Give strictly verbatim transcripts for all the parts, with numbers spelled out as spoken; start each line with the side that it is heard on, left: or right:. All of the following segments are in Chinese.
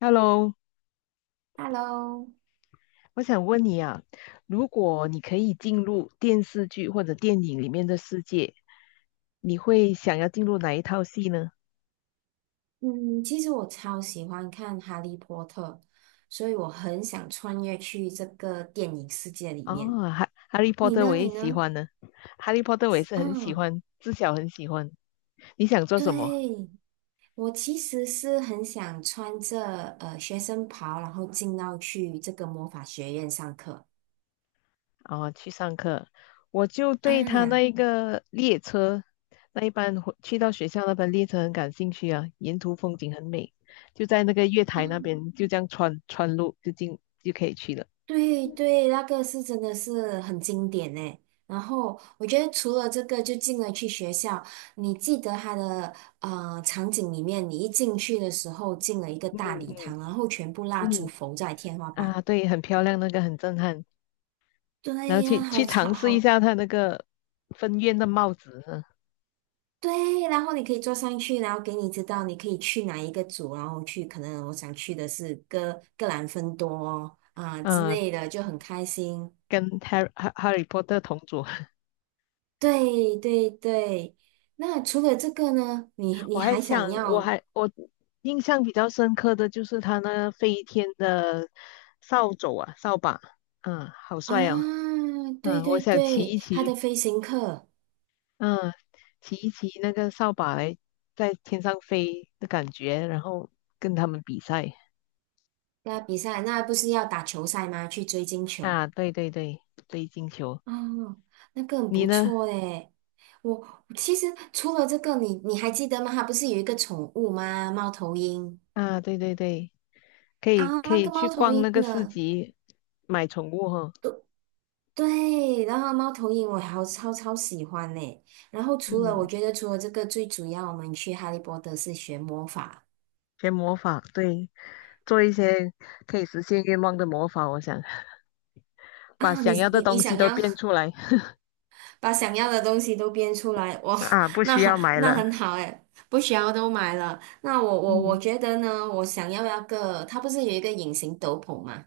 left: Hello，
right: Hello。
left: 我想问你啊，如果你可以进入电视剧或者电影里面的世界，你会想要进入哪一套戏呢？
right: 嗯，其实我超喜欢看《哈利波特》，所以我很想穿越去这个电影世界里面。
left: 哦，哈，《哈利波
right: 你
left: 特》我
right: 呢？
left: 也
right: 你
left: 喜
right: 呢？
left: 欢呢，《哈利波特》我也是很喜
right: 嗯，
left: 欢，自小很喜欢。你想做什么？
right: 对，我其实是很想穿着呃学生袍，然后进到去这个魔法学院上课
left: 哦，去上课，我就对他那
right: 啊。
left: 一个列车，那一班回去到学校那班列车很感兴趣啊，沿途风景很美，就在那个月台那边，就这样穿穿路就进就可以去了。
right: 对对，那个是真的是很经典呢。然后我觉得除了这个，就进了去学校，你记得它的呃场景里面，你一进去的时候进了一个
left: 嗯，
right: 大礼
left: 嗯，
right: 堂，然后全部蜡烛
left: 嗯，
right: 浮在天花板。
left: 啊，对，很漂亮，那个很震撼。然后
right: 对
left: 去
right: 呀、好
left: 去
right: 吵，
left: 尝试一
right: 好
left: 下他那个分院的帽子呢，
right: 对，然后你可以坐上去，然后给你知道你可以去哪一个组，然后去可能我想去的是哥格兰芬多啊、之
left: 嗯，
right: 类的，就很开心。
left: 跟 Harry Harry Potter 同组。
right: 对对对，那除了这个呢，你
left: 我
right: 你
left: 还
right: 还
left: 想，
right: 想
left: 我
right: 要
left: 还我印象比较深刻的就是他那飞天的扫帚啊，扫把，嗯，好帅哦。
right: 啊？对
left: 嗯，我
right: 对
left: 想骑
right: 对，
left: 一
right: 他的
left: 骑，
right: 飞行课
left: 嗯，骑一骑那个扫把来在天上飞的感觉，然后跟他们比赛。
right: 那比赛，那不是要打球赛吗？去追金球
left: 啊，对对对，追金球。
right: 哦，那个很
left: 你
right: 不
left: 呢？
right: 错诶。我其实除了这个，你你还记得吗？他不是有一个宠物吗？猫头鹰
left: 啊，对对对，可以
right: 啊，
left: 可
right: 那
left: 以
right: 个
left: 去
right: 猫头
left: 逛
right: 鹰
left: 那个市
right: 呢？
left: 集买宠物哈，
right: 对，然后猫头鹰我好超超喜欢呢。然后除了我
left: 嗯，
right: 觉得除了这个，最主要我们去哈利波特是学魔法
left: 学魔法，对，做一些可以实现愿望的魔法，我想把
right: 啊。你
left: 想要的
right: 你你
left: 东西
right: 想
left: 都
right: 要
left: 变出来。
right: 把想要的东西都编出来，哇，
left: 啊，不
right: 那
left: 需要买
right: 那
left: 了。
right: 很好诶，不需要都买了。那我我我
left: 嗯，
right: 觉得呢，我想要那个，它不是有一个隐形斗篷吗？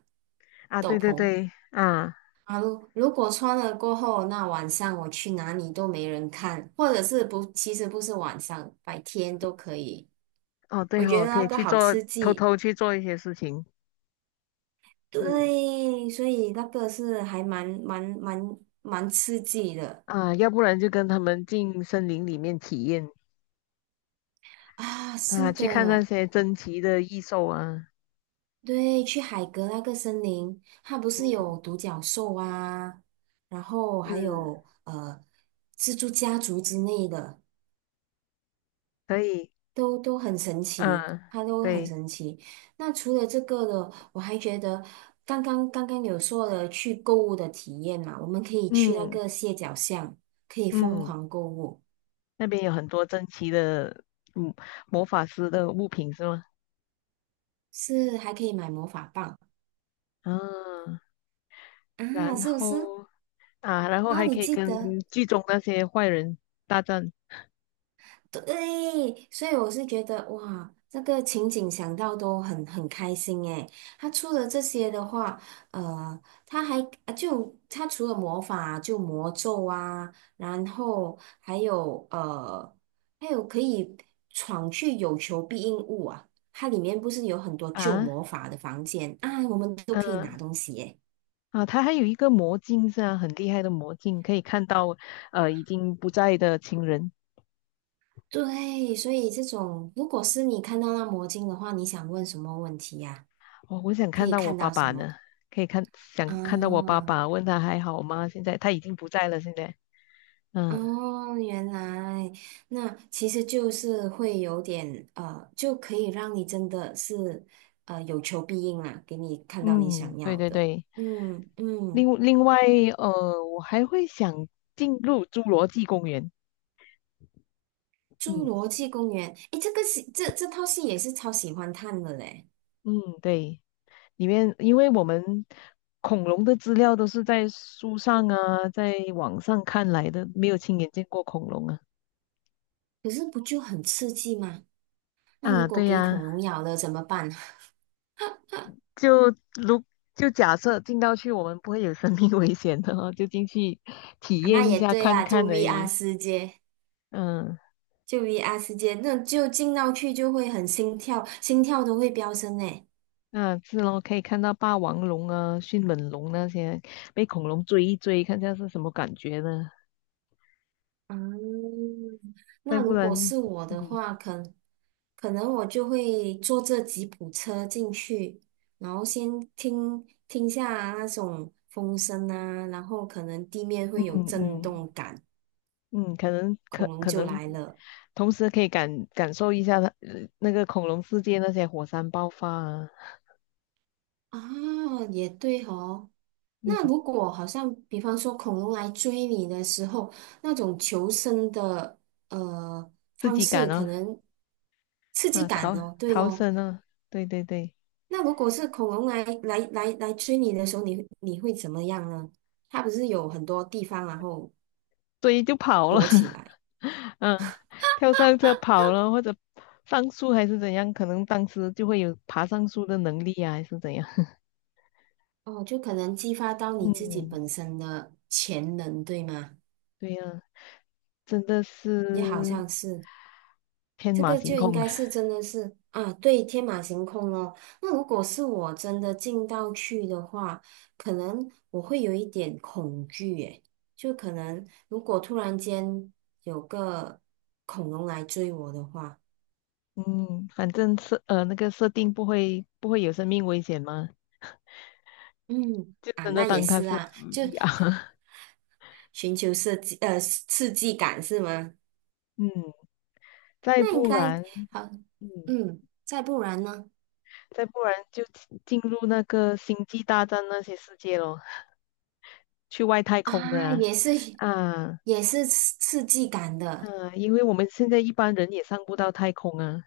left: 啊，对
right: 斗
left: 对
right: 篷
left: 对，啊，
right: 啊，如如果穿了过后，那晚上我去哪里都没人看，或者是不，其实不是晚上，白天都可以。
left: 哦
right: 我
left: 对
right: 觉
left: 哦，
right: 得
left: 可
right: 那
left: 以
right: 个
left: 去
right: 好
left: 做，
right: 刺
left: 偷
right: 激，
left: 偷去做一些事情。嗯，
right: 对，所以那个是还蛮蛮蛮蛮刺激的
left: 啊，要不然就跟他们进森林里面体验，
right: 啊，是
left: 啊，去看那
right: 的，
left: 些珍奇的异兽啊。
right: 对，去海格那个森林，它不是
left: 嗯，
right: 有独角兽啊，然后还
left: 嗯，
right: 有呃蜘蛛家族之类的，
left: 可以，
right: 都都很神奇，
left: 嗯，
right: 它都很
left: 对。
right: 神奇。那除了这个的，我还觉得刚刚刚刚有说了去购物的体验嘛，我们可以去那
left: 嗯，
right: 个蟹脚巷，可以疯
left: 嗯，
right: 狂购物。
left: 那边有很多珍奇的，嗯，魔法师的物品是吗？
right: 是还可以买魔法棒
left: 啊，
right: 啊，
left: 然
right: 是不是？
left: 后啊，然后
right: 然后
left: 还
right: 你
left: 可以
right: 记
left: 跟
right: 得，
left: 剧中那些坏人大战。
right: 对，所以我是觉得哇，这个情景想到都很很开心诶。他出了这些的话，呃，他还啊就他除了魔法就魔咒啊，然后还有呃，还有可以闯去有求必应物啊。它里面不是有很多旧
left: 啊，
right: 魔法的房间啊，我们都可以拿
left: 嗯，
right: 东西耶。
left: 啊，他还有一个魔镜是啊，很厉害的魔镜，可以看到呃已经不在的亲人。
right: 对，所以这种如果是你看到那魔镜的话，你想问什么问题呀、
left: 哦，我想
right: 可
left: 看
right: 以
left: 到我
right: 看
left: 爸
right: 到什
left: 爸
right: 么？
left: 呢，可以看想看到我爸
right: 啊，
left: 爸，问他还好吗？现在他已经不在了，现在。嗯，
right: 哦，原来那其实就是会有点呃，就可以让你真的是呃有求必应啦，给你看到你想
left: 嗯，对
right: 要
left: 对
right: 的。
left: 对。
right: 嗯嗯，
left: 另另外，呃，我还会想进入侏罗纪公园。
right: 《侏
left: 嗯，
right: 罗纪公园》诶，这个戏这这套戏也是超喜欢看的嘞，
left: 嗯，对，里面因为我们恐龙的资料都是在书上啊，在网上看来的，没有亲眼见过恐龙啊。
right: 可是不就很刺激吗？那如
left: 啊，
right: 果
left: 对
right: 给恐
left: 呀，
right: 龙咬了怎么办？
left: 就如就假设进到去，我们不会有生命危险的哦，就进去体
right: 啊，那
left: 验一
right: 也
left: 下
right: 对
left: 看
right: 啦，就
left: 看而
right: V R
left: 已。
right: 世界，
left: 嗯，
right: 就 V R 世界，那就进到去就会很心跳，心跳都会飙升诶。
left: 那是咯，可以看到霸王龙啊、迅猛龙那些被恐龙追一追，看下是什么感觉呢？
right: 嗯，
left: 再
right: 那
left: 不
right: 如
left: 然，
right: 果是我的
left: 嗯，
right: 话，可可能我就会坐这吉普车进去，然后先听听下啊那种风声啊，然后可能地面
left: 嗯，
right: 会有震
left: 嗯，
right: 动感，
left: 嗯，可能
right: 恐
left: 可
right: 龙
left: 可
right: 就
left: 能，
right: 来了。
left: 同时可以感感受一下它呃那个恐龙世界那些火山爆发啊，
right: 啊，也对哦。
left: 嗯，
right: 那如果好像，比方说恐龙来追你的时候，那种求生的呃
left: 自
right: 方
left: 己
right: 式，
left: 赶
right: 可
left: 啊，
right: 能刺激
left: 啊，
right: 感
left: 逃
right: 哦，对
left: 逃
right: 咯。
left: 生啊，对对对，
right: 那如果是恐龙来来来来追你的时候，你你会怎么样呢？它不是有很多地方然后
left: 所以就跑了，
right: 躲起 来
left: 嗯，跳上车跑了或者上树还是怎样，可能当时就会有爬上树的能力啊，还是怎样。
right: 哦，就可能激发到你自己
left: 嗯，
right: 本身的潜能，对吗？
left: 对呀，真的
right: 也好
left: 是
right: 像是。
left: 天
right: 这
left: 马
right: 个
left: 行
right: 就应
left: 空。
right: 该是真的是啊，对，天马行空哦，那如果是我真的进到去的话，可能我会有一点恐惧，诶，就可能如果突然间有个恐龙来追我的话，
left: 嗯，反正设呃那个设定不会不会有生命危险吗？
right: 嗯，
left: 就真的当它是嗯 V R。
right: 寻求设计呃刺激感是吗？
left: 嗯，再
right: 那应
left: 不
right: 该
left: 然，
right: 好，
left: 嗯，
right: 嗯，再不然呢？
left: 再不然就进进入那个星际大战那些世界咯，去外太空的
right: 啊，也是
left: 啊。啊，
right: 也是刺刺激感的
left: 啊，因为我们现在一般人也上不到太空啊。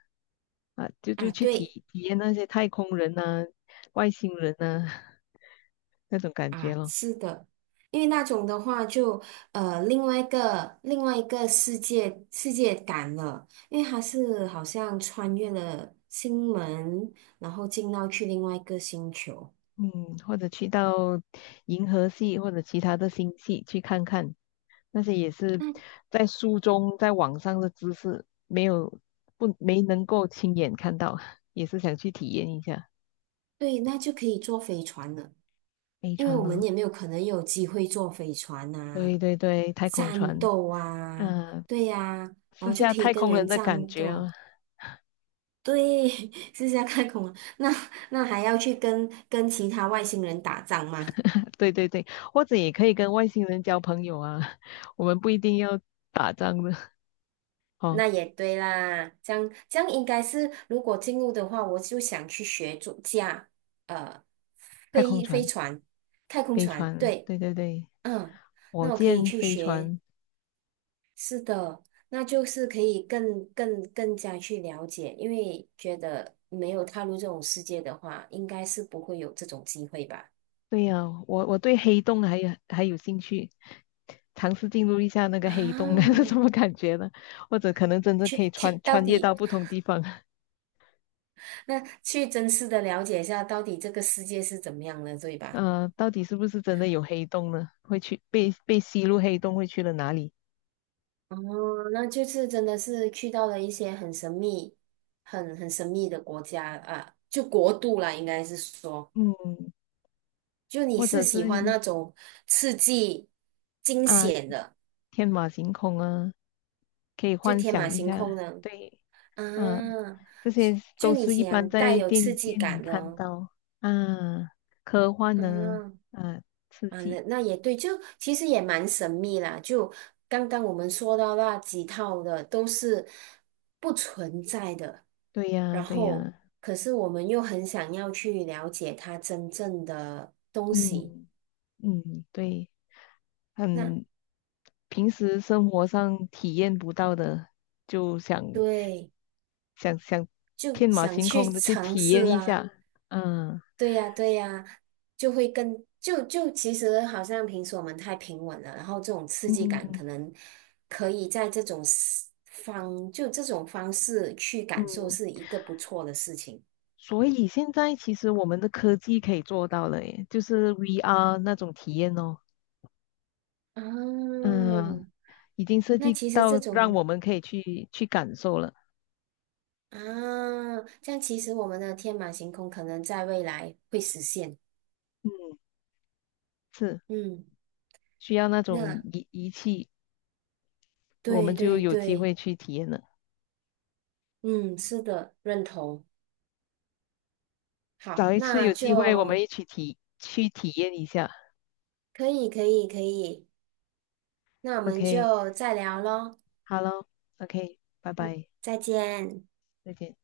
left: 啊，就就
right: 啊，
left: 去体
right: 对。
left: 体验那些太空人呐、外星人呐。 那种感觉
right: 啊，
left: 咯。
right: 是的，因为那种的话就呃另外一个另外一个世界世界感了，因为它是好像穿越了星门，然后进到去另外一个星球。
left: 嗯，或者去到银河系或者其他的星系去看看，那些也是
right: 那
left: 在书中、在网上的知识，没有不没能够亲眼看到，也是想去体验一下
right: 对，那就可以坐飞船了，
left: 飞
right: 因为
left: 船
right: 我们
left: 哦。
right: 也没有可能有机会坐飞船
left: 对
right: 呐。
left: 对对，太空
right: 战
left: 船，
right: 斗啊，
left: 嗯，
right: 对呀、然
left: 试
right: 后就
left: 下
right: 可以
left: 太
right: 跟
left: 空人
right: 人
left: 的感
right: 战
left: 觉
right: 斗。
left: 啊。
right: 对，是这样看恐龙，那那还要去跟跟其他外星人打仗吗？
left: 对对对，或者也可以跟外星人交朋友啊，我们不一定要打仗的。 哦，
right: 那也对啦，这样这样应该是，如果进入的话，我就想去学主驾，呃，
left: 太空
right: 飞飞
left: 船、
right: 船、太空
left: 飞
right: 船，
left: 船，
right: 对，
left: 对对对，
right: 嗯，
left: 火
right: 那我可以
left: 箭、
right: 去
left: 飞
right: 学，
left: 船。
right: 是的，那就是可以更更更加去了解，因为觉得没有踏入这种世界的话，应该是不会有这种机会吧？
left: 对呀，我我对黑洞还有还有兴趣，尝试进入一下那个
right: 啊，
left: 黑洞。 是什 么感觉呢？或者可能真的可以
right: 去去，
left: 穿
right: 到
left: 穿越到
right: 底
left: 不同地方。
right: 那去真实的了解一下，到底这个世界是怎么样的，对吧？
left: 呃，到底是不是真的有黑洞呢？会去被被吸入黑洞会去了哪里？
right: 哦，那这次真的是去到了一些很神秘、很很神秘的国家啊，就国度啦，应该是说，
left: 嗯，
right: 就你
left: 或
right: 是
left: 者是
right: 喜欢那种刺激、惊
left: 啊，
right: 险的，
left: 天马行空啊，可以
right: 就
left: 幻
right: 天马
left: 想一
right: 行
left: 下。
right: 空的
left: 对，啊，
right: 啊，
left: 这些
right: 就
left: 都
right: 你
left: 是一般
right: 想带
left: 在
right: 有刺
left: 电
right: 激
left: 电影
right: 感的
left: 看
right: 哦，
left: 到啊，科幻呢，
right: 嗯
left: 啊，刺
right: 啊，
left: 激。
right: 那那也对，就其实也蛮神秘啦，就刚刚我们说到那几套的都是不存在的。
left: 对呀，
right: 然
left: 对
right: 后
left: 呀，
right: 可是我们又很想要去了解它真正的东西，
left: 嗯，嗯，对，
right: 那
left: 很平时生活上体验不到的，就想
right: 对，
left: 想想
right: 就
left: 天马
right: 想
left: 行
right: 去
left: 空的去
right: 尝
left: 体验
right: 试
left: 一
right: 啊，
left: 下，嗯，
right: 对呀，对呀，就会更就就其实好像平时我们太平稳了，然后这种刺激
left: 嗯，
right: 感可能可以在这种 s- 方就这种方式去
left: 嗯，
right: 感受是一个不错的事情
left: 所以现在其实我们的科技可以做到了，耶，就是 V R 那种体验哦，
right: 啊。
left: 嗯，已经设
right: 那
left: 计
right: 其实这
left: 到让
right: 种。
left: 我们可以去去感受了，
right: 啊，这样其实我们的天马行空可能在未来会实现。
left: 嗯，是
right: 嗯，
left: 需要那
right: 那
left: 种仪仪器。我
right: 对
left: 们就
right: 对
left: 有机
right: 对，
left: 会去体验了。
right: 嗯，是的，认同。好，
left: 找一次
right: 那
left: 有机会，我们
right: 就
left: 一起体去体验一下。
right: 可以可以可以，那我们
left: OK,
right: 就再聊喽，
left: 好喽，OK,拜拜，
right: 再见。
left: 再见。